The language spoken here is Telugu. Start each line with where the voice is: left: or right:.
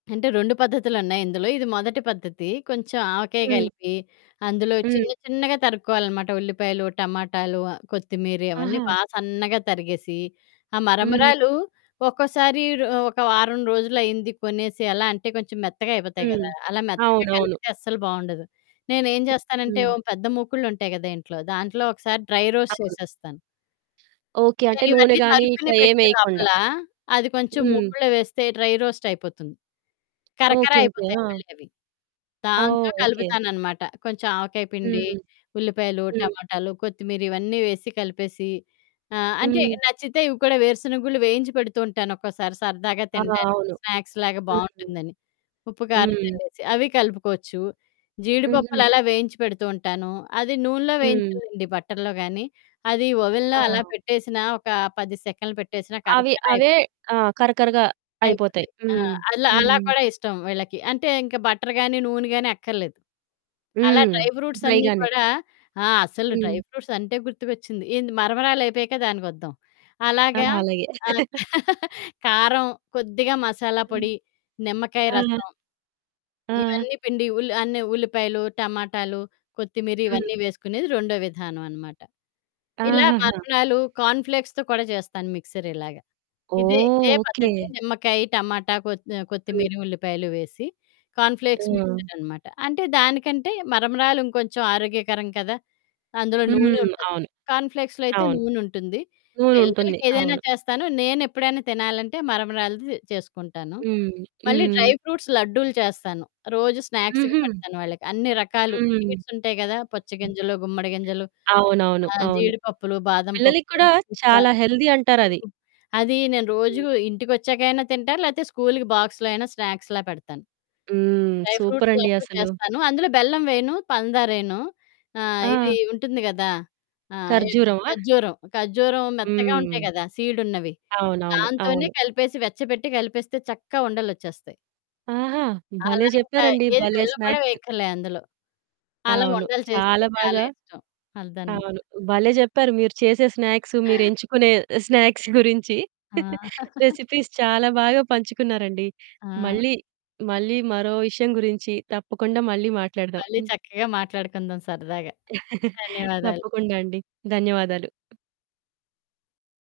left: అంటే, 2 పద్ధతులున్నాయి ఇందులో, ఇది మొదటి పద్ధతి. కొంచెం ఆవకాయ
right: హ్మ్.
left: గలిపి, అందులో చిన్న
right: హ్మ్.
left: చిన్నగా తరుక్కోవాలనమాట ఉల్లిపాయలు, టమాటాలు, ఆహ్, కొత్తిమీరి అవన్నీ
right: ఆహా!
left: బా సన్నగా తరిగేసి, ఆహ్,
right: హ్మ్.
left: మరమరాలు ఒక్కోసారి రొ ఒక వారం రోజులయింది కొనేసి అలా అంటే, కొంచెం మెత్తగా అయిపోతాయి
right: హ్మ్.
left: గదా! అలా మెత్తగా
right: అవునవును.
left: కలిపితే అస్సలు బావుండదు. నేనేం
right: హ్మ్.
left: జేస్తానంటే,
right: హ్మ్.
left: ఓ పెద్ద మూకుడులుంటాయి గదా ఇంట్లో! దాంట్లో ఒకసారి డ్రై రోస్ట్
right: అవును.
left: చేసేస్తాను.
right: ఓకే. అంటే, నూనె
left: నేనివన్నీ
right: గానీ ఇట్ల
left: తరుక్కుని పెట్టే
right: ఏమెయకుండా.
left: లోపలా, అది కొంచెం
right: హ్మ్.
left: ముకుడులో వేస్తే డ్రై రోస్టయిపోతుంది. కరకర
right: ఓకే. ఓకే.
left: అయిపోతాయి
right: ఆ!
left: మళ్ళీ అవి.
right: ఓహ్!
left: దాంతో
right: ఓకే.
left: కలుపుతాననమాట. కొంచెం ఆవకాయ పిండి,
right: హ్మ్.
left: ఉల్లిపాయలు,
right: హ్మ్.
left: టమాటాలు, కొత్తిమీరి, ఇవన్నీ వేసి కలిపేసీ, ఆహ్, అంటే
right: హ్మ్.
left: నచ్చితే ఇవి కూడా, వేరుశనగుళ్ళు వేయించి పెడుతూ ఉంటానొక్కోసారి, సరదాగా
right: ఆ!
left: తినడానికి.
right: అవును.
left: స్నాక్స్‌లాగా
right: హ్మ్.
left: బావుంటుందని. ఉప్పు, కారం
right: హ్మ్.
left: జల్లేసి, అవి కలుపుకోచ్చు,
right: హుహు.
left: జీడిపప్పులలా వేయించి పెడుతూ ఉంటాను, అది నూనెలో
right: హ్మ్.
left: వేయించాలండి బటర్‌లో గానీ, అది ఓవెన్‌లో అలా
right: ఆ!
left: పెట్టేసినా, ఒకా 10 సెకన్లు పెట్టేసినా,
right: అవి,
left: కరకర అయి...
right: అవే ఆహ్, కరకరగా అయిపోతాయి.
left: అయిపోతాయి. ఆ!
right: హ్మ్.
left: అలా, అలా
right: హ్మ్.
left: కూడా ఇష్టం వీళ్ళకి. అంటే, ఇంక బటర్ గానీ, నూనె గానీ అక్కర్లేదు. అలా
right: హ్మ్.
left: డ్రై ఫ్రూట్సన్నీ
right: డ్రైగానే.
left: కూడా ఆ! అసలు డ్రై
right: హ్మ్.
left: ఫ్రూట్సంటే గుర్తుకొచ్చింది, ఏంది మరమరాలయిపోయాక దానికొద్దాం.
right: ఆ!
left: అలాగా
right: అలాగే.
left: ఆహ్, కారం, కొద్దిగా మసాలా
right: హ్మ్.
left: పొడి, నిమ్మకాయ
right: ఆ!
left: రసం...
right: ఆ!
left: ఇవన్నీ పిండి, ఉల్ అన్ని ఉల్లిపాయలు, టమాటాలు, కొత్తిమీరి
right: హ్మ్.
left: ఇవన్నీ వేసుకునేది రొండో విధానవనమాట. ఇలా
right: ఆహహా!
left: మరమరాలు, కార్న్ ఫ్లేక్స్‌తో కూడా చేస్తాను మిక్సరిలాగ. ఇదే,
right: ఓహ్!
left: ఇదే
right: ఓకే.
left: పద్ధతి నిమ్మకాయి, టమాటా, కొత్ ఆహ్,
right: హ్మ్.
left: కొత్తిమీరి, ఉల్లిపాయలు వేసి, కార్న్ ఫ్లేక్స్
right: ఆ!
left: మిక్సుడనమాట. అంటే, దానికంటే మరమరాలు ఇంకొంచం ఆరోగ్యకరం కదా! అందులో నూనె
right: హ్మ్.
left: ఉంటది.
right: అవును.
left: కార్న్ ఫ్లేక్స్‌లో అయితే
right: అవును.
left: నూనుంటుంది.
right: నూనుంటుంది.
left: పిల్లలకేదైనా
right: అవును.
left: చేస్తాను. నేనెప్పుడైనా తినాలంటే, మరమరాలది చేసుకుంటాను.
right: హ్మ్.
left: మళ్ళీ డ్రై
right: హ్మ్.
left: ఫ్రూట్స్ లడ్డూలు చేస్తాను. రోజూ స్నాక్స్‌కి
right: హుహు.
left: పెడతాను వాళ్ళకి. అన్ని రకాలు
right: హ్మ్.
left: స్వీట్సుంటయి గదా! పుచ్చ గింజలు, గుమ్మడి గింజలు,
right: అవునవును.
left: ఆహ్,
right: అవును.
left: జీడిపప్పులు, బాదం
right: పిల్లలకి
left: పప్పు,
right: కూడా
left: పిస్తా,
right: చాలా హెల్దీ అంటారది.
left: [unintelligible] అదీ నేను రోజూ ఇంటికొచ్చాకైనా తింటా, లేతే స్కూలుకి బాక్స్‌లో అయినా స్నాక్స్‌లా పెడతాను.
right: హ్మ్.
left: డ్రై ఫ్రూట్స్
right: సూపరండి
left: లడ్డూ
right: అసలు.
left: చేస్తాను. అందులో బెల్లం వెయను, పందారెయను. ఆహ్,
right: ఆ!
left: ఇదీ ఉంటుంది గదా! ఆహ్, ఇద్
right: ఖర్జూరమా?
left: ఖర్జూరం. ఖర్జూరం మెత్తగా ఉంటాయి
right: హ్మ్.
left: గదా సీడున్నవి,
right: అవునవును.
left: దాంతోనే
right: అవును.
left: కలిపేసి, వెచ్చబెట్టి కలిపేస్తే చక్కగా ఉండలొచ్చేస్తాయి.
right: ఆహా! భలే!
left: అలా ఇంకా,
right: జెప్పారండి.
left: ఏది
right: భలే
left: బెల్లం గూడా
right: స్నాక్స్.
left: వేయక్కర్లే అందులో. అలా
right: అవును.
left: ఉండలు చేస్తే
right: చాలా
left: చాలా
right: బాగా
left: ఇష్టం అదనమాట.
right: అవును. భలే! జెప్పారు మీరు చేసే స్నాక్స్, మీరెంచుకునే స్నాక్స్ గురించి.
left: ఆ!
right: రెసిపీస్ చాలా బాగా పంచుకున్నారండి.
left: ఆ!
right: మళ్ళీ, మళ్ళీ మరో విషయం గురించి తప్పకుండా మళ్ళీ మాట్లాడదాం.
left: మళ్ళీ
right: హ్మ్.
left: చక్కగా మాట్లాడుకుందాం సరదాగా. ధన్యవాదాలు.
right: తప్పకుండా అండి. ధన్యవాదాలు.